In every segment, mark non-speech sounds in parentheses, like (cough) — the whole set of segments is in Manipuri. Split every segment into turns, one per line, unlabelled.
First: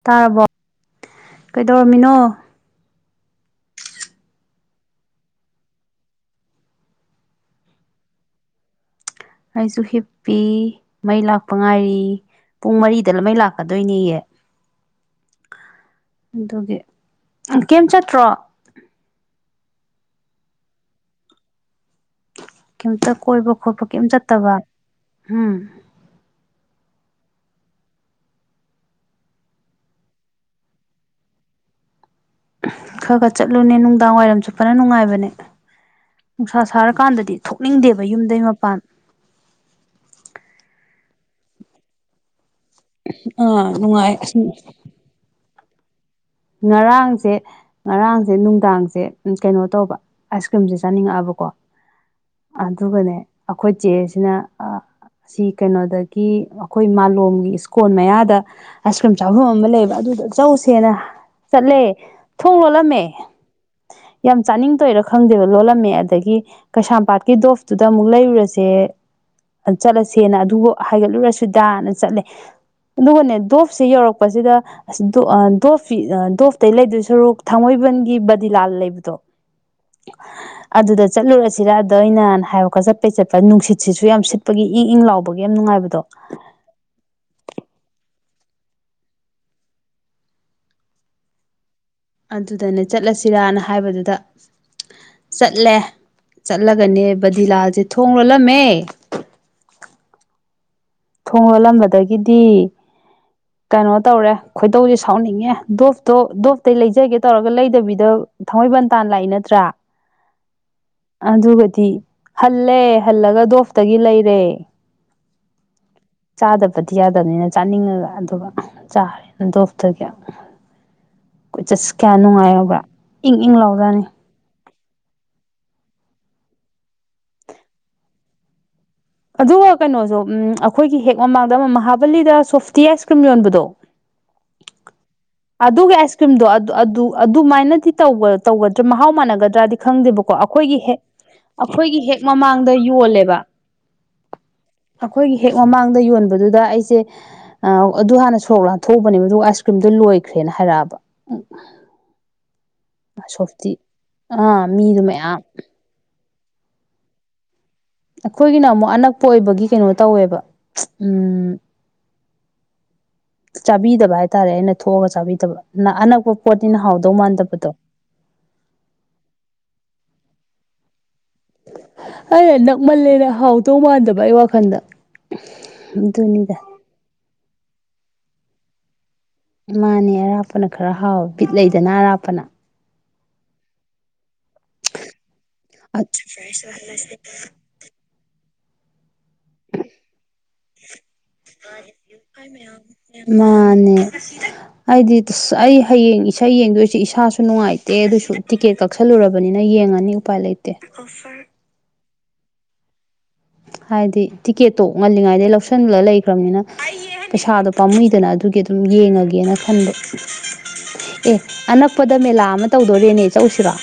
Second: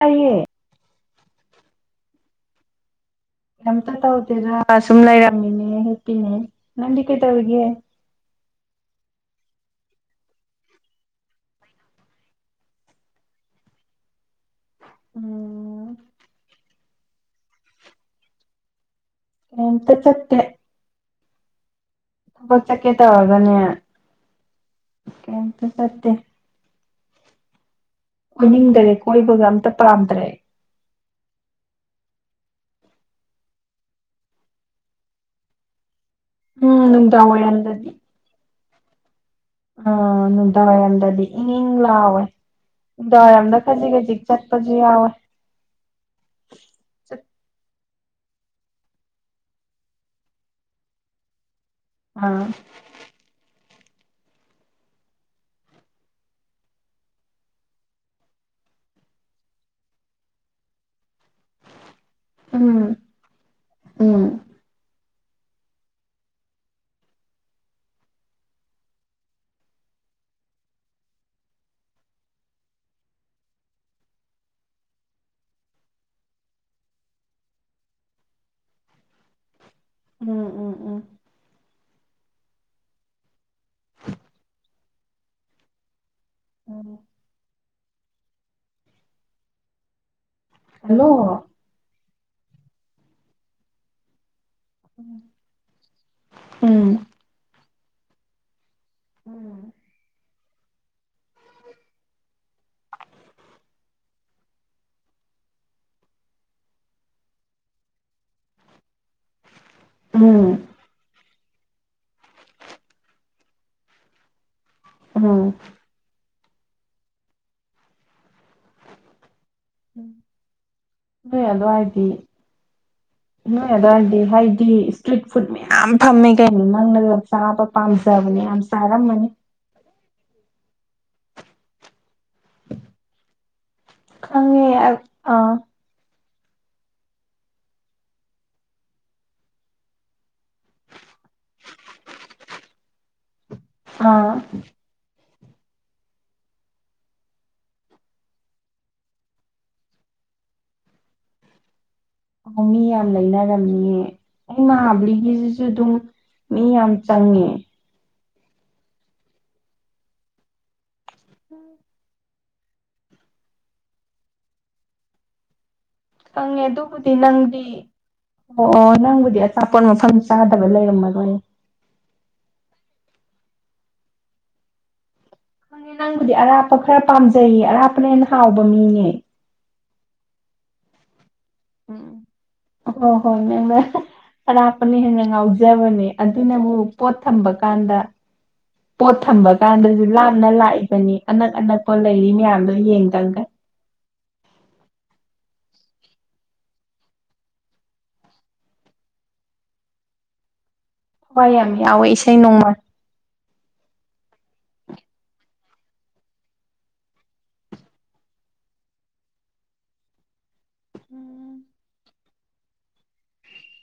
ꯇꯥꯏꯌꯦ
ꯇꯥꯔꯕꯣ ꯀꯩꯗꯧꯔꯝꯃꯤꯅꯣ
ꯌꯥꯝꯝꯇ ꯇꯧꯇꯦꯔꯥ ꯁꯨꯝꯅ ꯏꯔꯃꯤꯅꯦ ꯍꯄꯤꯅꯦ ꯅꯝꯕ ꯀꯩ ꯇꯧꯒꯦ
ꯑꯩꯁꯨ ꯍꯤꯞꯄꯤ ꯃꯩ ꯂꯥꯛꯄ ꯉꯥꯏꯔꯤ ꯄꯨꯡ ꯃꯔꯤꯗ ꯂꯃꯩ ꯂꯥꯛꯀꯗꯣꯏꯅꯦꯌꯦ
ꯎꯝ
ꯑꯗꯨꯒꯤ ꯀꯩꯝ ꯆꯠꯇ꯭ꯔꯣ
ꯅꯝꯇ ꯆꯠꯇ ꯊꯕꯛ ꯆꯠꯀꯦ
ꯀꯩꯝꯇ ꯀꯣꯏꯕ
ꯇꯧꯔꯒꯅꯦ
ꯈꯣꯠꯄ ꯀꯩꯝ ꯆꯠꯇꯕ ꯎꯝ
ꯀꯩꯇ ꯆꯠꯇꯦ ꯑꯣꯏꯅꯤꯡꯗꯔꯦ ꯀꯣꯏꯕꯒ ꯑꯝꯇ ꯄꯥꯝꯗꯔꯦ
ꯈꯔ ꯈꯔ ꯆꯠꯂꯨꯅꯦ ꯅꯨꯡꯗꯥꯡ ꯋꯥꯏꯔꯝ ꯆꯨꯞꯠꯄꯅ ꯅꯨꯡꯉꯥꯏꯕꯅꯦ ꯅꯨꯡꯁꯥ
ꯎꯝ ꯅꯨꯡꯗꯥꯡ
ꯁꯥꯔꯀꯥꯟꯗꯗꯤ ꯊꯣꯛꯅꯤꯡꯗꯦꯕ ꯌꯨꯝꯗꯩ ꯃꯄꯥꯟ
ꯑꯥ ꯑꯗꯨꯅꯨꯡꯗꯋꯥꯏ ꯑꯜꯗꯗꯤ ꯏꯪ ꯏꯪ ꯂꯥꯎꯑꯣꯦ ꯗꯔꯝꯗ
ꯑꯥ
ꯈꯖꯤꯛ
ꯅꯨꯡꯉꯥꯏ
ꯈꯖꯤꯛ
ꯑꯁ
ꯆꯠꯄꯁꯨ ꯌꯥꯎꯋꯣꯏ
ꯉꯔꯥꯡꯁꯦ ꯉꯔꯥꯡꯁꯦ ꯅꯨꯡꯗꯥꯡꯁꯦ ꯀꯩꯅꯣ ꯇꯧꯕ ꯑꯥꯏꯁ ꯀ꯭ꯔꯤꯝꯁꯦ ꯆꯥꯅꯤꯡꯉꯛꯑꯕꯀꯣ
ꯑꯥ
ꯑꯗꯨꯒꯅꯦ ꯑꯩꯈꯣꯏ ꯆꯦꯁꯤꯅ ꯑꯁꯤ ꯀꯩꯅꯣꯗꯒꯤ ꯑꯩꯈꯣꯏ ꯃꯥꯂꯣꯝꯒꯤ ꯏꯁꯀꯣꯟꯜ ꯃꯌꯥꯗ ꯑꯥꯏꯁ ꯀ꯭ꯔꯤꯝ ꯆꯥꯐꯝ ꯑꯃ ꯂꯩꯕ ꯑꯗꯨꯗ ꯆꯧꯁꯦꯅ ꯆꯠꯂꯦ ꯊꯣꯡ
ꯎꯝ
ꯂꯣꯜꯂꯝꯃꯦ
ꯎꯝ
ꯌꯥꯝ ꯆꯥꯅꯤꯡ ꯇꯣꯏꯔꯣ ꯈꯪꯗꯦꯕ ꯂꯣꯜꯂꯝꯃꯦ ꯑꯗꯒꯤ ꯀꯩꯁꯥꯝꯄꯥꯠꯀꯤ ꯗꯣꯐꯇꯨꯗ ꯑꯃꯨꯛ ꯂꯩꯔꯨꯔꯁꯦ ꯆꯠꯂꯁꯦꯅ ꯑꯗꯨꯕꯨ ꯍꯥꯏꯒꯠꯂꯨꯔꯁꯨꯗꯥꯅ ꯆꯠꯂꯦ ꯑꯗꯨꯒꯅꯦ ꯗꯣꯞꯁꯦ ꯌꯧꯔꯛꯄꯁꯤꯗ ꯗꯣꯞ ꯗꯣꯞꯇꯇꯩ ꯂꯩꯗꯣꯏ ꯁꯣꯔꯨꯛ ꯊꯥꯡꯃꯩꯕꯟꯒꯤ ꯕꯗꯤꯂꯥꯜ ꯂꯩꯕꯗꯣ
ꯎꯝ ꯎꯝ ꯎꯝ
ꯑꯗꯨꯗ ꯆꯠꯂꯨꯔꯁꯤꯔ ꯑꯗ ꯑꯩꯅ ꯍꯥꯏꯔꯛꯀ ꯆꯠꯄꯩ ꯆꯠꯄ ꯅꯨꯡꯁꯤꯠꯁꯤꯁꯨ ꯌꯥꯝ ꯁꯤꯠꯄꯒꯤ ꯏꯪ ꯏꯪ ꯂꯥꯎꯕꯒꯤ ꯌꯥꯝ ꯅꯨꯡꯉꯥꯏꯕꯗꯣ
ꯎ ꯍꯜꯂꯣ
ꯑꯗꯨꯗꯅꯦ ꯆꯠꯂꯁꯤꯔꯥꯅ ꯍꯥꯏꯕꯗꯨꯗ
ꯎꯝ
ꯆꯠꯂꯦ ꯆꯠꯂꯒꯅꯦ
ꯎꯝ
ꯕꯗꯤꯤꯂꯥꯜꯁꯦ ꯊꯣꯡ ꯂꯣꯜꯂꯝꯃꯦ
ꯎꯝ
ꯊꯣꯡ ꯂꯣꯜꯂꯝꯕꯗꯒꯤꯗꯤ ꯀꯩꯅꯣ ꯇꯧꯔꯦ ꯈꯣꯏꯇꯧꯁꯦ ꯁꯥꯎꯅꯤꯡꯉꯦ ꯗꯣꯞꯇꯣ ꯗꯣꯞꯇ ꯂꯩꯖꯒꯦ ꯇꯧꯔꯒ ꯂꯩꯗꯕꯤꯗ ꯊꯥꯡꯃꯩꯕꯟ ꯇꯥꯟ ꯂꯥꯛꯏ ꯅꯠꯇ꯭ꯔꯥ
ꯎꯝ
ꯑꯗꯨꯒꯗꯤ ꯍꯜꯂꯦ ꯍꯜꯂꯒ ꯗꯣꯐꯇꯒꯤ ꯂꯩꯔꯦ
ꯑꯣꯝ
ꯆꯥꯗꯕꯗꯤ ꯌꯥꯗꯕꯅꯤꯅ ꯆꯥꯅꯤꯡꯉꯒ ꯑꯗꯨꯒ ꯆꯥꯔꯦ ꯗꯣꯞꯇꯒꯤꯦ
ꯅꯣꯏ
ꯀꯣꯏꯆꯠꯁꯤ
ꯑꯗꯨꯋꯥꯏꯗꯤ
ꯀꯌꯥ ꯅꯨꯡꯉꯥꯏꯔꯕ꯭ꯔꯥ ꯏꯪ ꯏꯪ
ꯅꯣꯏ
ꯂꯧꯗꯥꯅꯤ
ꯑꯗꯨꯋꯥꯏꯗꯤ ꯍꯥꯏꯗꯤ ꯏꯁꯇ꯭ꯔꯤꯠ ꯐꯨꯗ ꯃꯌꯥꯝ ꯐꯝꯃꯦ ꯀꯩꯅꯣ ꯅꯪꯅ ꯆꯥꯕ ꯄꯥꯝꯖꯕꯅꯦ ꯌꯥꯝ ꯆꯥꯔꯝꯃꯅꯤ
ꯑꯗꯨꯒ ꯀꯩꯅꯣꯁꯨꯣ ꯎꯝ ꯑꯩꯈꯣꯏꯒꯤ ꯍꯦꯛ ꯃꯃꯥꯡꯗ ꯑꯃ ꯃꯍ ꯕꯂꯤꯗ ꯁꯣꯐꯇꯤ ꯑꯥꯏꯁ ꯀ꯭ꯔꯤꯝ ꯌꯣꯟꯕꯗꯣ
ꯈꯪꯉꯦ ꯑ ꯑꯥ
ꯑꯗꯨꯒꯤ ꯑꯁ ꯀ ꯏꯁ꯭ꯔꯤꯝꯗꯣ ꯑꯗꯨꯃꯥꯏꯅꯗꯤ ꯇꯧꯒꯗ꯭ꯔꯥ ꯃꯍꯥꯎ ꯃꯥꯟꯅꯒꯗ꯭ꯔꯥꯗꯤ ꯈꯪꯗꯦꯕꯀꯣ ꯑꯩꯈꯣꯏꯒꯤ ꯍꯦꯛ ꯑꯩꯈꯣꯏꯒꯤ ꯍꯦꯛ ꯃꯃꯥꯡꯗ ꯌꯣꯜꯂꯦꯕ
ꯑꯥ
ꯑꯩꯈꯣꯏꯒꯤ ꯍꯦꯛ ꯃꯃꯥꯡꯗ ꯌꯣꯟꯕꯗꯨꯗ ꯑꯩꯁꯦ ꯑ ꯑꯗꯨ ꯍꯥꯟꯅ ꯁꯣꯔꯣꯛꯂ ꯊꯣꯛꯎꯕꯅꯦꯕ ꯑꯗꯨꯒ ꯑꯥꯏꯁ ꯀ꯭ꯔꯤꯝꯗꯣ ꯂꯣꯏ ꯑꯣꯏꯈ꯭ꯔꯦꯅ ꯍꯥꯏꯔꯛꯑꯕ ꯎ
ꯑꯣ ꯃꯤ ꯌꯥꯝ ꯂꯩꯅꯔꯝꯃꯤꯑ ꯑꯩ
ꯑꯥ ꯃꯤꯗꯣ ꯃꯌꯥꯝ
ꯃꯍꯥꯕ꯭ꯂꯤꯒꯤꯁꯤꯁꯨ ꯑꯗꯨꯝ ꯃꯤ ꯌꯥꯝ ꯆꯪꯉꯦ
ꯑꯩꯈꯣꯏꯒꯤꯅ ꯑꯃꯨꯛ ꯑꯅꯛꯄ ꯑꯣꯏꯕꯒꯤ ꯀꯩꯅꯣ ꯇꯧꯋꯦꯕ ꯎꯝ ꯆꯥꯕꯤꯗꯕ ꯍꯥꯏꯇꯥꯔꯦ ꯑꯩꯅ ꯊꯣꯛꯑꯒ ꯆꯥꯕꯤꯗꯕ ꯑꯅꯛꯄ
ꯈꯪꯉꯦ
ꯄꯣꯠꯅꯤꯅ
ꯑꯗꯨꯕꯨꯗꯤ
ꯍꯥꯎꯗꯧ
ꯅꯪꯗꯤ
ꯃꯥꯟꯗꯕꯗꯣ
ꯑꯣ ꯅꯪꯕꯨꯗꯤ ꯑꯆꯥꯄꯣꯠ ꯃꯐꯝꯁꯦ ꯆꯥꯗꯕ ꯂꯩꯔꯝꯃꯗꯣꯏꯅꯤ
ꯑꯩꯅ ꯅꯛꯃꯜꯂꯦꯅ ꯍꯥꯎꯗꯧ ꯃꯥꯟꯗꯕ ꯑꯩ ꯋꯥꯈꯜꯗ
ꯍꯪꯅꯦ ꯅꯪꯕꯨꯗꯤ ꯑꯔꯥꯞꯄ ꯈꯔ ꯄꯥꯝꯖꯩꯌꯦ ꯑꯔꯥꯞꯄꯅ ꯍꯦꯟꯅ ꯍꯥꯎꯕ ꯃꯤꯅꯦ
ꯃꯥꯅꯦ ꯑꯔꯥꯞꯄꯅ ꯈꯔ ꯍꯥꯎꯋꯦ ꯕꯤꯠ ꯂꯩꯗꯅ ꯑꯔꯥꯞꯄꯅ
ꯍꯣ ꯍꯣꯏ ꯃꯦꯝꯃꯦ ꯑꯔꯥꯞꯄꯅ ꯍꯦꯟꯅ ꯉꯥꯎꯖꯕꯅꯦ ꯑꯗꯨꯅꯕꯨ ꯄꯣꯠ ꯊꯝꯕ ꯀꯥꯟꯗ ꯄꯣꯠ ꯊꯝꯕ ꯀꯥꯟꯗꯁꯨ ꯂꯥꯞꯅ ꯂꯥꯛꯏꯕꯅꯤ ꯑꯅꯛ ꯑꯅꯛꯄ ꯂꯩꯔꯤ ꯃꯌꯥꯝꯗꯣ ꯌꯦꯡꯗꯪꯒ
ꯃꯥꯅꯦ ꯑꯩꯗꯤ ꯑꯩ ꯍꯌꯦꯡ ꯏꯁꯩ ꯌꯦꯡꯗꯣꯏꯁꯦ ꯏꯁꯥꯁꯨ ꯅꯨꯡꯉꯥꯏꯇꯦ ꯑꯗꯨꯁꯨ ꯇꯤꯀꯦꯠ ꯀꯛꯁꯜꯂꯨꯔꯕꯅꯤꯅ ꯌꯦꯡꯉꯅꯤ ꯎꯄꯥꯏ ꯂꯩꯇꯦ ꯑꯣꯐꯔ
ꯊꯋꯥꯏ ꯌꯥꯝ ꯌꯥꯎꯋꯦ ꯏꯁꯩ ꯅꯣꯡꯃ
ꯍꯥꯏꯗꯤ ꯇꯤꯛꯀꯦꯠꯇꯣ ꯉꯜꯂꯤꯉꯩꯗꯒꯤꯩ ꯂꯧꯁꯤꯟꯂ ꯂꯩꯈ꯭ꯔꯕꯅꯤꯅ ꯄꯩꯁꯥꯗꯣ ꯄꯥꯝꯃꯨꯏꯗꯅ ꯑꯗꯨꯒꯤ ꯑꯗꯨꯝ ꯌꯦꯡꯉꯒꯦꯅ ꯈꯟꯕ ꯑꯦ
ꯎꯝ
ꯑꯅꯛꯄꯗ ꯃꯦꯂꯥ ꯑꯃ ꯇꯧꯗꯣꯔꯦꯅꯦ ꯆꯆꯧꯁꯤꯔꯣ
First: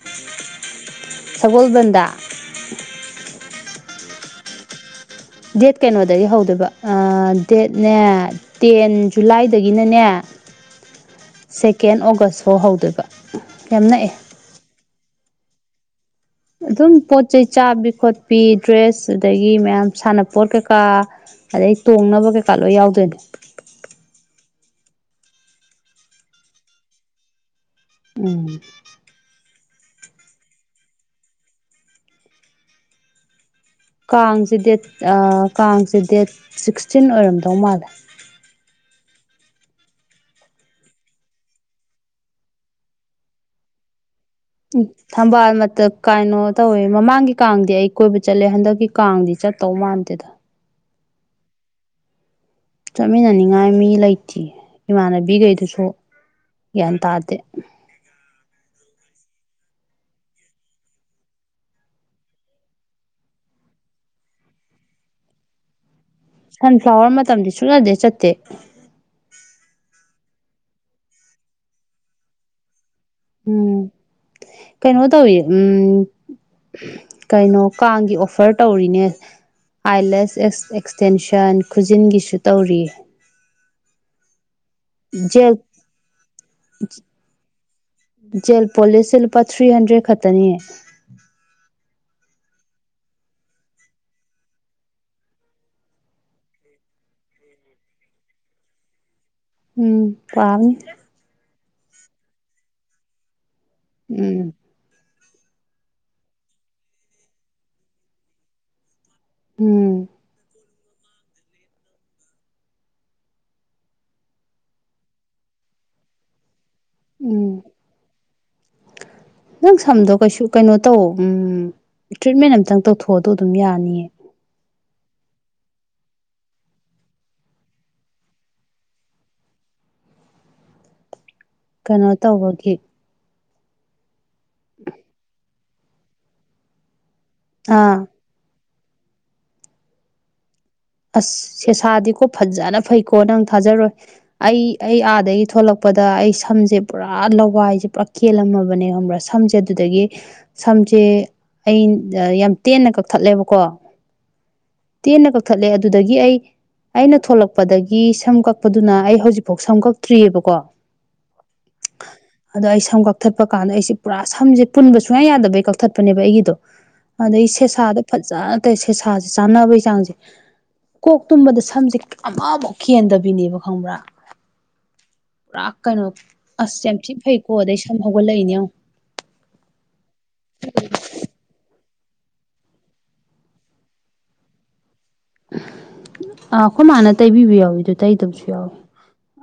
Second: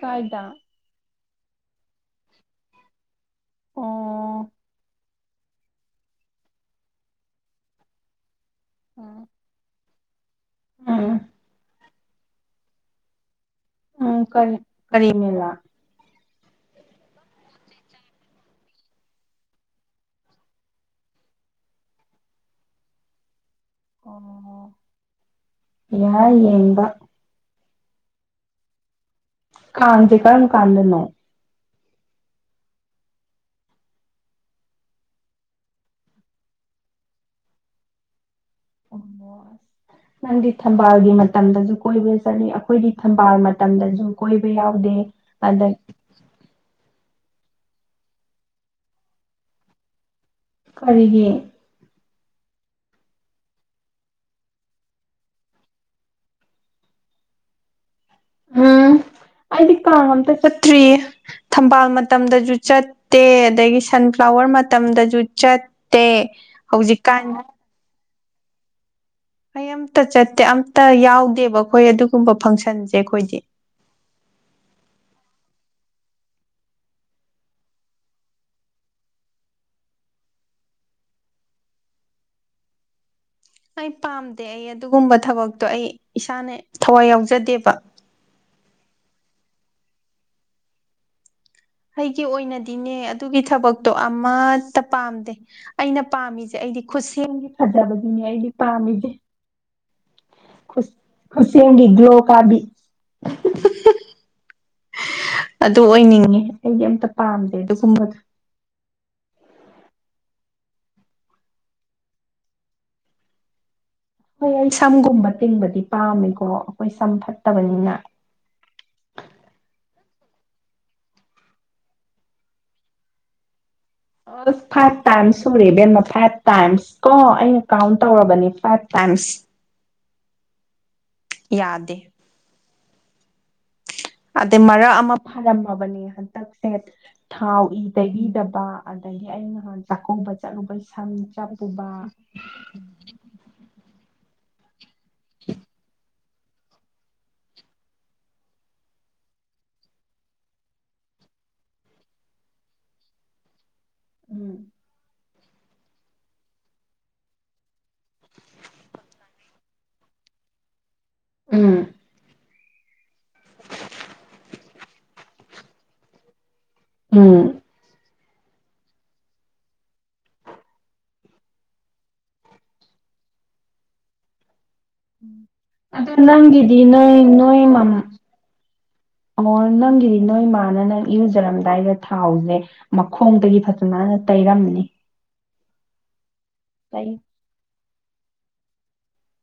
ꯀꯥꯏꯗ
ꯁꯒꯣꯜꯕꯟꯗ
ꯑꯣ
ꯗꯦꯠ ꯀꯩꯅꯣꯗꯒꯤ ꯍꯧꯗꯣꯏꯕ ꯗꯦꯠꯅꯦ ꯇꯦꯟ
ꯎꯝ
ꯖꯨꯂꯥꯏꯗꯒꯤꯅꯅꯦ
ꯎꯝ
ꯁꯦꯀꯦꯟ ꯑꯣꯒꯁ ꯐꯥꯎ ꯍꯧꯗꯣꯏꯕ ꯌꯥꯝ ꯅꯛꯑꯦ
ꯎꯝ ꯀꯔꯤ ꯀꯔꯤꯃꯦꯂꯥ
ꯑꯗꯨꯝ ꯄꯣꯠ ꯆꯩꯩ ꯆꯥꯕꯤ ꯈꯣꯠꯄꯤ ꯗ꯭ꯔꯦꯁ ꯑꯗꯨꯗꯒꯤ ꯃꯌꯥꯝ ꯁꯥꯟꯅꯄꯣꯠ ꯀꯩꯀꯥ ꯑꯗꯩ ꯑꯩ ꯇꯣꯡꯅꯕ ꯀꯩꯀꯥ ꯂꯣꯏ ꯌꯥꯎꯗꯣꯏꯅꯦ
ꯑꯣ ꯌꯥꯏ ꯌꯦꯕ
ꯎꯝ
ꯀꯥꯟꯖ ꯀꯔꯝ ꯀꯥꯟꯗꯅꯣ
ꯀꯥꯡꯁꯦ ꯗꯦꯠ ꯀꯥꯡꯁꯦ ꯗꯦꯠ ꯁꯤꯛꯁꯇꯤꯟ ꯑꯣꯏꯔꯝꯗꯧ ꯃꯥꯜꯂꯦ
ꯑꯣꯃꯁ ꯅꯪꯗꯤ ꯊꯝꯕꯥꯜꯒꯤ ꯃꯇꯝꯗꯁꯨ ꯀꯣꯏꯕ꯭ꯔ ꯆꯠꯂꯤ ꯑꯩꯈꯣꯏꯗꯤ ꯊꯝꯕꯥꯜ ꯃꯇꯝꯗꯁꯨ ꯀꯣꯏꯕ
ꯎ
ꯌꯥꯎꯗꯦ
ꯊꯝꯕꯥꯜ ꯃ
ꯑꯗ
ꯀꯥꯏꯅꯣ ꯇꯧꯋꯦ ꯃꯃꯥꯡꯒꯤ ꯀꯥꯡꯗꯤ ꯑꯩ ꯀꯣꯏꯕ ꯆꯠꯂꯦ ꯍꯟꯗꯛꯀꯤ ꯀꯥꯡꯗꯤ ꯆꯠꯇꯧ ꯃꯥꯟꯗꯦꯗ
ꯀꯔꯤꯒꯤ
ꯆꯠꯃꯤꯟꯅꯅꯤꯡꯉꯥꯏ ꯃꯤ ꯂꯩꯇꯦ ꯏꯃꯥꯟꯅꯕꯤꯈꯩꯗꯨꯁꯨ ꯌꯦꯟ ꯇꯥꯇꯦ
ꯎꯝ ꯑꯩꯗꯤ ꯀꯥꯡ ꯑꯝꯇ ꯆꯠꯇ꯭ꯔꯤꯌꯦ ꯊꯝꯕꯥꯜ ꯃꯇꯝꯗꯁꯨ ꯆꯠꯇꯦ ꯑꯗꯒꯤ ꯁꯟꯐ꯭ꯂꯥꯋꯔ ꯃꯇꯝꯗꯁꯨ ꯆ
ꯁꯟꯐ꯭ꯂꯥꯋꯔ ꯃꯇꯝꯗꯤ ꯁꯨ ꯌꯥꯗꯦ ꯆꯠꯇꯦ
ꯀꯩ ꯑꯃꯝꯇ ꯆꯠꯇꯦ ꯑꯝꯇ ꯌꯥꯎꯗꯦꯕ ꯑꯩꯈꯣꯏ ꯑꯗꯨꯒꯨꯝꯕ ꯐꯪꯁꯟꯁꯦ ꯑꯩꯈꯣꯏꯗꯤ
ꯎꯝ ꯀꯩꯅꯅ ꯇꯧ ꯎꯝ ꯀꯩꯅꯣ ꯀꯥꯡꯒꯤ ꯑꯣꯐꯔ ꯇꯧꯔꯤꯅꯦ ꯑꯥꯏꯂꯦꯁ ꯑꯦꯛ ꯑꯦꯛꯁꯇꯦꯟꯁꯟ ꯈꯨꯖꯤꯟꯒꯤꯁꯨ ꯇꯧꯔꯤ
ꯑꯩ ꯄꯥꯝꯗꯦ ꯑꯩ ꯑꯗꯨꯒꯨꯝꯕ
ꯖꯦꯜ
ꯊꯕꯛꯇꯣ ꯑꯩ ꯏꯁꯥꯅ ꯊꯋꯥꯏ ꯌꯥꯎꯖꯗꯦꯕ
ꯖꯦꯜ ꯄꯣꯂꯤꯁꯁꯦ ꯂꯨꯄꯥ ꯊ꯭ꯔꯤ ꯍꯟꯗ꯭ꯔꯦꯗ ꯈꯛꯇꯅꯤ
ꯑꯩꯒꯤ ꯑꯣꯏꯅꯗꯤꯅꯦ ꯑꯗꯨꯒꯤ ꯊꯕꯛꯇꯣ ꯑꯃꯠꯇ ꯄꯥꯝꯗꯦ ꯑꯩꯅ ꯄꯥꯝꯃꯤꯁꯦ ꯑꯩ ꯑꯩꯗꯤ ꯈꯨꯠꯁꯦꯝꯗꯤ ꯐꯖꯕꯗꯨꯅꯦ ꯑꯩꯗꯤ ꯄꯥꯝꯃꯤꯁꯦ
ꯎꯝ ꯄꯝ
ꯁꯦꯡꯗꯤ ꯒ꯭ꯂꯣ ꯀꯥꯕꯤ
ꯎꯝ
ꯑꯗꯨ ꯑꯣꯏꯅꯤꯡꯉꯦ ꯑꯩꯗꯤ ꯑꯝꯇ ꯄꯥꯝꯗꯦ ꯑꯗꯨꯒꯨꯝꯕꯗꯣ
ꯎꯝ
ꯍꯣꯏ ꯑꯩ ꯁꯝꯒꯨꯝꯕ ꯇꯤꯡꯕꯗꯤ ꯄꯥꯝꯃꯦꯀꯣ ꯈꯣꯏ ꯁꯝ
ꯎꯝ
ꯐꯠꯇꯕꯅꯤꯅ
ꯅꯪ ꯁꯝꯗꯣ ꯀꯩꯁꯨ ꯀꯩꯅꯣꯇꯧ ꯎꯝ ꯇ꯭ꯔꯤꯠꯃꯦꯟ ꯑꯝꯇꯪ ꯇꯧꯊꯣꯛꯑꯣ ꯑꯗꯣ ꯑꯗꯨꯝ ꯌꯥꯅꯤꯌꯦ
ꯑꯁ ꯐꯥꯏꯚ ꯇꯥꯏꯝꯁ ꯁꯨꯔꯦ ꯏꯕꯦꯃ ꯐꯥꯏꯚ ꯇꯥꯏꯝꯁ ꯀꯣ ꯑꯩꯅ ꯀꯥꯎꯟ ꯇꯧꯔꯕꯅꯤ ꯐꯥꯏꯚ ꯇꯥꯏꯝꯁ (inaudible) ꯌꯥꯗꯦ
ꯀꯅꯣ ꯇꯧꯕꯒꯤ
ꯑꯗꯩ ꯃꯔꯛ ꯑꯃ ꯐꯔꯝꯃꯕꯅꯦ ꯍꯟꯇꯛꯁꯦ ꯊꯥꯎ ꯏ
ꯑꯥ
ꯇꯩꯕꯤꯗꯕ ꯑꯗꯒꯤ ꯑꯩꯅ ꯅꯍꯥꯟ ꯆꯥꯛꯀꯧꯕ ꯆꯠ
ꯑꯁ ꯁꯦꯁꯥꯗꯤꯀꯣ ꯐꯖꯅ ꯐꯩꯀꯣ ꯅꯪ ꯊꯥꯖꯔꯣꯏ ꯑꯩ ꯑꯩ ꯑꯥꯗꯒꯤ ꯊꯣꯛꯂꯛꯄꯗ ꯑꯩ ꯁ ꯁꯝꯖꯦ ꯄꯨꯔꯥ ꯂꯋꯥꯏꯖꯦ ꯄꯨꯔꯥ ꯀꯦꯜꯂꯝꯃꯕꯅꯦ ꯈꯪꯕ꯭ꯔꯥ ꯁꯝꯖꯦ ꯑꯗꯨꯗꯒꯤ ꯁꯝꯖꯦ ꯑꯩ ꯗ ꯌꯥꯝ ꯇꯦꯟꯅ ꯀꯛꯊꯠꯂꯦꯕꯀꯣ
ꯎꯝ
ꯊꯠꯂꯦ ꯑꯗꯨꯗꯒꯤ ꯑꯩ ꯑꯩꯅ ꯊꯣꯛꯂꯛꯄꯗꯒꯤ ꯁꯝ ꯀꯛꯄꯗꯨꯅ ꯑꯩ ꯍꯧꯖꯤꯛꯐꯧ ꯁꯝ ꯀꯛꯇ꯭ꯔꯤ ꯌꯦꯕꯀꯣ
ꯎꯝ
ꯑꯗꯣ ꯑꯩ ꯁꯝ ꯀꯛꯊꯠꯄ ꯀꯥꯟꯗ ꯑꯩꯁꯦ ꯄꯨꯔꯥ ꯁꯝꯖꯦ ꯄꯨꯟꯕ ꯁꯨꯡꯌꯥ ꯌꯥꯗꯕꯩ ꯀꯛꯊꯠꯄꯅꯦꯕ ꯑꯩꯒꯤꯗꯣ
ꯎꯝ
ꯑꯗꯩ ꯁꯦꯁꯥꯗ ꯐꯖꯅ ꯇꯩ ꯁꯦꯁꯥꯖꯦ ꯆꯥꯅꯕꯩ ꯆꯥꯡꯖꯦ ꯀꯣꯛ ꯇꯨꯝꯕꯗ ꯁꯝꯖꯦ ꯀ ꯑꯃꯕꯣꯛ ꯀꯦꯟꯗꯕꯤꯅꯦꯕ ꯈꯪꯕ꯭ꯔꯥ ꯄꯨꯔꯥ ꯀꯩꯅꯣ
ꯑꯗꯣ ꯅꯪꯒꯤꯗꯤ
ꯑꯁ ꯌꯥꯝ ꯊꯤ
ꯅꯣꯏ
ꯐꯩꯀꯣ
ꯅꯣꯏ
ꯑꯗꯩ
ꯃꯝ
ꯁꯝ ꯍꯧꯒꯠꯂꯛꯏꯅꯦ ꯌꯦꯡꯉꯣ
ꯑꯣ ꯅꯪꯒꯤꯗꯤ ꯅꯣꯏ ꯃꯥꯥꯅ ꯅꯪ ꯏꯔꯨꯖꯔꯝꯗꯥꯏꯗ ꯊꯥꯎꯖꯦ ꯃꯈꯣꯡꯗꯒꯤ ꯐꯖꯅꯅ ꯇꯩꯔꯝꯅꯤ
ꯑꯥ ꯑꯈꯣꯏ
ꯇꯩ
ꯃꯥꯅ ꯇꯩꯕꯤꯕ ꯌꯥꯎꯋꯤ ꯑꯗꯨ ꯇꯩꯗꯕꯁꯨ ꯌꯥꯎꯋꯤ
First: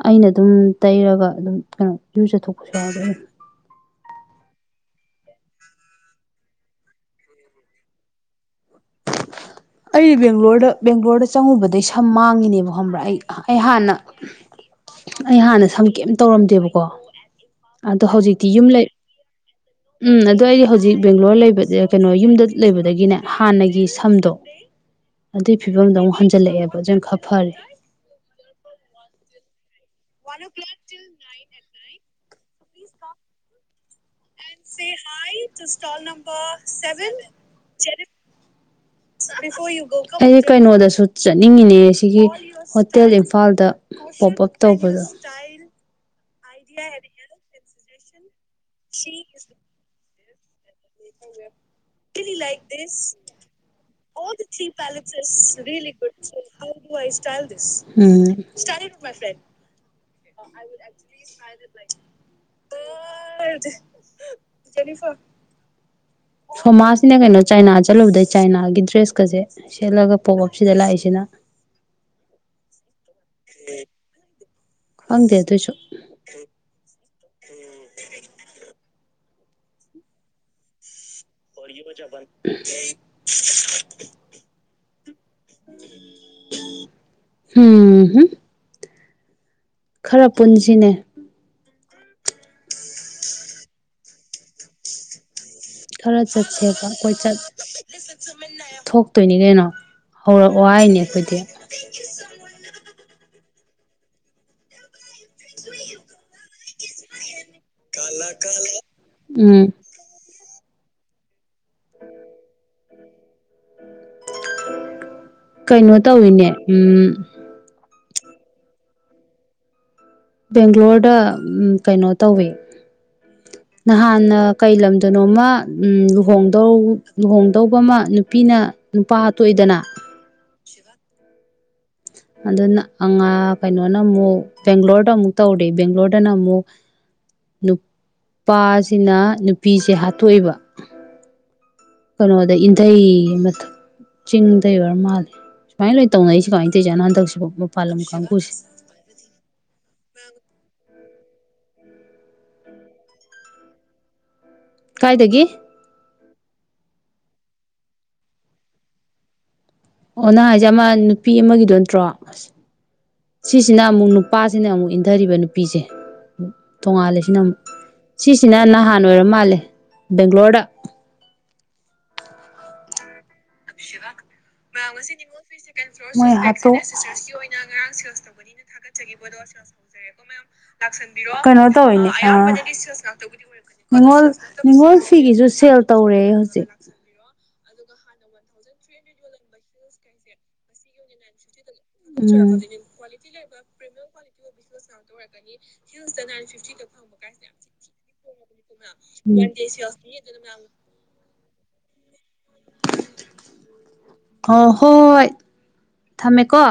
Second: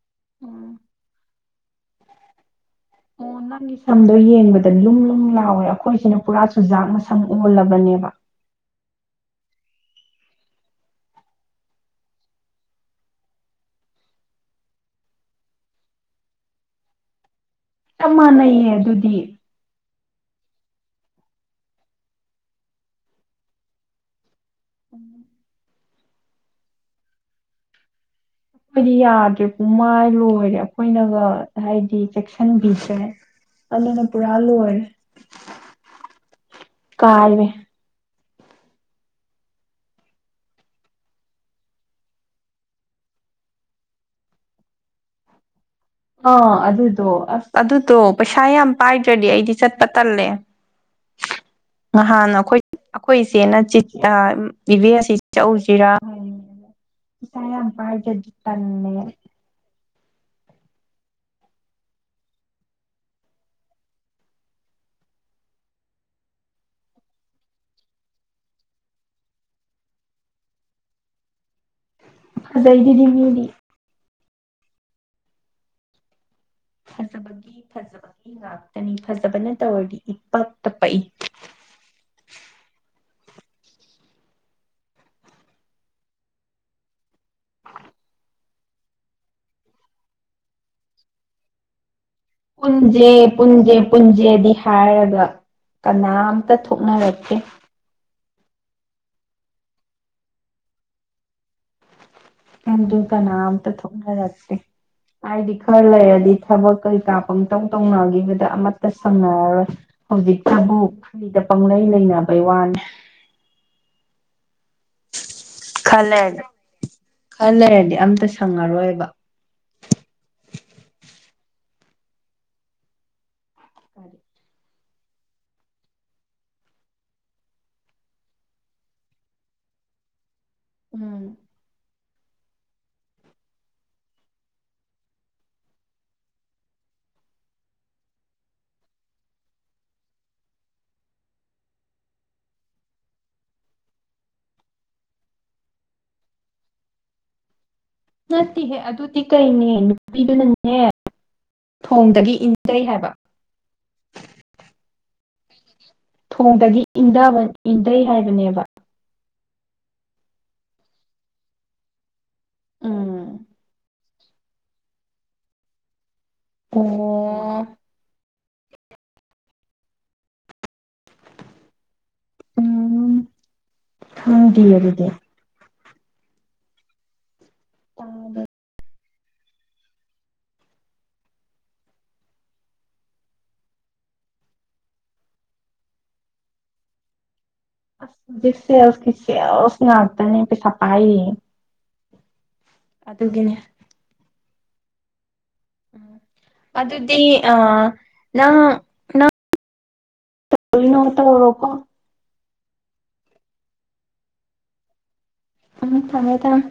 ꯑꯩꯅ ꯗꯨꯝ
ꯎꯝ
ꯇꯩꯔꯒ ꯑꯗꯨꯝ ꯀꯩꯅꯣ ꯏꯔꯨꯖꯊꯣꯛꯄꯁꯨ ꯌꯥꯎꯏꯗ ꯑꯩꯅ
ꯝꯗꯣ ꯌꯦꯡꯕꯗ ꯂꯨꯝ ꯂꯨꯡ ꯂꯥꯎꯋꯦ ꯑꯩꯈꯣꯏꯁꯤꯅ ꯄꯨꯔꯥ ꯆꯨꯖꯥꯛ ꯃꯁꯝ ꯑꯣꯜꯂꯕꯅꯦꯕ (inaudible)
ꯑꯩ ꯕꯦꯡꯒ꯭ꯂꯣꯔꯗ ꯕꯦꯡꯒ꯭ꯂꯣꯔꯗ ꯆꯪꯉꯨꯕꯗꯩ ꯁꯝ ꯃꯥꯡꯉꯤꯅꯦꯕ ꯈꯪꯕ꯭ꯔꯥ ꯑꯩ ꯑꯩ ꯍꯥꯟꯅ ꯑꯩ ꯍꯥꯟꯅ ꯁꯝ ꯀꯩꯝ ꯇꯧꯔꯝꯗꯦꯕꯀꯣ ꯑꯗꯣ
ꯆꯞ
ꯍꯧꯖꯤꯛꯇꯤ ꯌꯨꯝ
ꯃꯥꯟꯅꯩꯌꯦ
ꯂꯩ
ꯑꯗꯨꯗꯤ
ꯎꯝ ꯑꯗꯣ ꯑꯩꯖꯍꯧꯖꯤꯛ ꯕꯦꯡꯒ꯭ꯂꯣꯔ ꯂꯩꯕꯖꯦ ꯀꯩꯅꯣ ꯌꯨꯝꯗ ꯂꯩꯕꯗꯒꯤꯅꯦ ꯍꯥꯟꯅꯒꯤ ꯁꯝꯗꯣ ꯑꯗꯨꯏ ꯐꯤꯕꯝꯗꯣ ꯑꯃꯨꯛ ꯍꯟꯖꯤꯜꯂꯛꯑꯦꯕ ꯑꯖꯨ ꯈ ꯐꯔꯦ
ꯑꯩꯈꯣꯏꯗꯤ ꯌꯥꯗ꯭ꯔꯦ ꯄꯨꯃꯥꯏ ꯂꯣꯏꯔꯦ ꯑꯩꯈꯣꯏꯅꯒ ꯍꯥꯏꯗꯤ ꯆꯦꯛꯁꯤ ꯁꯝꯒꯤꯁꯦ ꯑꯗꯨꯅ ꯄꯨꯔꯥ
ꯁꯦ
ꯂꯣꯏꯔꯦ
ꯍꯥꯏ ꯇꯨ ꯁꯇꯜ ꯅꯝꯕꯔ ꯁꯦꯚꯦꯟ
ꯀꯥꯏꯔꯦ
ꯆꯦꯔꯤꯠ
(inaudible)
ꯑꯩ ꯀꯩꯅꯣꯗꯁꯨ ꯆꯠꯅꯤꯡꯉꯤꯅꯦ ꯁꯤꯒꯤ ꯍꯣꯇꯦꯜ ꯏꯝꯐꯥꯜꯗ ꯄꯣꯞ ꯑꯞ ꯇꯧꯕꯗꯣ
ꯑꯥ ꯑꯗꯨꯗꯣ ꯑꯁ ꯑꯗꯨꯗꯣ ꯄꯩꯁꯥ ꯌꯥꯝ ꯄꯥꯏꯗ꯭ꯔꯗꯤ ꯑꯩꯗꯤ ꯆꯠꯄ ꯇꯜꯂꯦ
(unintelligible) (unintelligible)
ꯅꯍꯥꯟ ꯑꯩꯈꯣꯏ ꯑꯩꯈꯣꯏ ꯏꯆꯦꯅ ꯆꯤ ꯑ ꯏꯕꯦ ꯑꯁꯤ ꯆꯠꯎꯁꯤꯔꯥ
ꯋꯥꯏ
ꯄꯩꯁꯥ
ꯏꯁꯇꯥꯏꯜ
ꯌꯥꯝ
ꯗꯤꯁ ꯎꯝ
ꯄꯥꯏꯗ꯭ꯔꯗꯤ
ꯢꯁꯇꯥꯏꯜ
ꯇꯜꯂꯦ
ꯄꯔꯐꯦꯛ
(inaudible)
ꯑꯥꯏ (unintelligible) ꯖꯦꯅꯤꯐꯔ ꯁꯣꯃꯥꯖꯁꯤꯅ ꯀꯩꯅꯣ ꯆꯥꯏꯅꯥ ꯆꯠꯂꯨꯕꯗꯩ ꯆꯥꯏꯅꯥꯒꯤ ꯗ꯭ꯔꯦꯁꯀꯖꯦ ꯁꯦꯠꯂꯒ ꯄꯣꯛꯑꯞ ꯁꯤꯗ ꯂꯥꯛꯏꯁꯤꯅ ꯑ ꯑ
ꯐꯖꯩꯗꯨꯗꯤ ꯃꯤꯗꯤ
ꯈꯪꯗꯦ ꯑꯗꯨꯏꯁꯨ
ꯐꯖꯕꯒꯤ ꯐꯖꯕꯒꯤ ꯉꯥꯛꯇꯅꯤ ꯐꯖꯕꯅ ꯇꯧꯔꯗꯤ ꯏꯄꯛꯇ ꯄꯛꯏ
(unintelligible) ꯍꯝꯝ ꯈꯔ ꯄꯨꯟꯁꯤꯅꯦ
ꯄꯨꯟꯁꯦ ꯄꯨꯟꯁꯦ ꯄꯨꯟꯁꯦꯗꯤ ꯍꯥꯏꯔꯒ
ꯈꯔ
ꯀꯅꯥꯝꯇ
ꯆꯠꯁꯦꯕ ꯀꯣꯏ
ꯊꯣꯛꯅꯔꯛꯇꯦ
ꯆꯠ ꯊꯣꯛꯇꯣꯏꯅꯤ ꯀꯩꯅꯣ ꯍꯧꯔꯛꯑꯣ ꯍꯥꯏꯅꯦ ꯑꯩꯈꯣꯏꯗꯤ
ꯑꯗꯨ ꯀꯅꯥꯝꯇ ꯊꯣꯛꯅꯔꯛꯇꯦ ꯍꯥꯏꯗꯤ ꯈꯔ ꯂꯩꯔꯗꯤ ꯊꯕꯛ ꯀꯩ ꯀꯥꯞꯐꯝ ꯧ ꯇꯧꯅꯈꯤꯕꯗ ꯑꯃꯠꯇ
ꯎꯝ
ꯁꯪꯅꯔꯔꯣꯏ ꯍꯧꯖꯤꯛꯇ ꯊꯕꯨ ꯄꯩ ꯂꯩꯅꯕꯩ ꯋꯥꯅꯤ
ꯀꯩꯅꯣ
ꯈꯔ ꯂꯩꯔꯗꯤ
ꯇꯧꯋꯤꯅꯦ ꯎꯝ
ꯈꯔ ꯂꯩꯔꯗꯤ ꯑꯝꯇ ꯁꯪꯉꯔꯣꯏꯕ
ꯕꯦꯡꯒ꯭ꯂꯣꯔꯗ ꯀꯩꯅꯣ ꯇꯧꯋꯤ ꯅꯍꯥꯟꯅ ꯀꯩ ꯂꯝꯗꯅꯣꯃ ꯂꯨꯍꯣꯡꯗꯧ ꯂꯨꯍꯣꯡꯗꯧꯕ ꯑꯃ ꯅꯨꯄꯤꯅ ꯅꯨꯄꯥ ꯍꯥꯠꯇꯣꯛꯏꯗꯅ
ꯎꯝ
ꯑꯗꯨꯅ ꯑꯉꯥ ꯀꯩꯅꯣꯅ ꯑꯃꯨꯛ ꯕꯦꯡꯒ꯭ꯂꯣꯔꯗ ꯑꯃꯨꯛ ꯇꯧꯔꯤ ꯕꯦꯡꯒꯂꯣꯔꯗꯅ ꯑꯃꯨꯛ ꯅꯨꯄꯥꯁꯤꯅ ꯅꯨꯄꯤꯁꯦ ꯍꯥꯠꯇꯣꯛꯏꯕ ꯀꯩꯅꯣꯗ ꯏꯟ ꯃ ꯆꯤꯡꯗꯩ ꯑꯣꯏꯔ ꯃꯥꯜꯂꯦ ꯁꯨꯃꯥꯏꯅ ꯂꯣꯏ ꯇꯧꯅꯩꯁꯤ ꯁ ꯀꯃꯥꯏꯅ ꯇꯧꯖꯥꯅ ꯍꯟꯗꯛꯁꯤꯐꯥꯎ
ꯅꯠꯇꯦꯍꯦ ꯑꯗꯨꯗꯤ ꯀꯩꯅꯦ ꯅꯨꯄꯤꯗꯨꯅꯅꯦ ꯊꯣꯡꯗꯒꯤ ꯏꯟꯖꯩ ꯍꯥꯏꯕ
ꯑꯗꯨꯗꯒꯤ
ꯊꯣꯡꯗꯒꯤ ꯏꯟꯊꯕ ꯏꯟꯊꯩ ꯍꯥꯏꯕꯅꯦꯕ
ꯑꯣ ꯅꯍ ꯍꯥꯏꯁꯦ ꯑꯃ ꯅꯨꯄꯤ ꯑꯃꯒꯤꯗꯣ ꯅꯠꯇ꯭ꯔꯣ ꯑꯁ
ꯎꯝ
ꯁꯤꯁꯤꯅ ꯑꯃꯨꯛ ꯅꯨꯄꯥꯁꯤꯅ ꯑꯃꯨꯛ ꯏꯟꯊꯔꯤꯕ ꯅꯨꯄꯤꯁꯦ ꯇꯣꯡꯉꯥꯜꯂꯤꯁꯤꯅꯛ
ꯑꯣ
ꯁꯤꯁꯤꯅ ꯅꯍꯥꯟ ꯑꯣꯏꯔ ꯃꯥꯜꯂꯦ ꯕꯦꯡꯒ꯭ꯂꯣꯔꯗ
ꯎꯝ
ꯉꯁꯤꯉꯣ꯭ꯂ (unintelligible) (inaudible)
ꯈꯪꯗꯤꯌꯦ ꯑꯗꯨꯗꯤ
ꯁꯔꯁ ꯇꯧꯕꯅ ꯊꯒꯦ (unintelligible) (inaudible) ꯅꯤꯉꯣꯜ ꯅꯤꯉꯣꯜ ꯐꯤꯒꯤꯁꯨ ꯁꯦꯜ ꯇꯧꯔꯦ ꯍꯧꯖꯤꯛ
ꯖꯤꯁꯅ ꯑꯗꯅꯤ ꯄꯁꯄꯥꯏ
ꯀ꯭ꯋꯥ ꯂꯩ ꯏꯟ ꯐꯤꯇꯤꯒ ꯐꯪꯕ
ꯑꯗꯨꯗꯤ
ꯀ
ꯑ
ꯌꯥꯝ
ꯅꯪ
ꯁꯤ ꯀ (unintelligible) (inaudible)
ꯑ (unintelligible) (inaudible)
ꯑ ꯍꯣꯏ
ꯎ ꯐꯉꯦꯗ
ꯊꯝꯃꯦꯀꯣ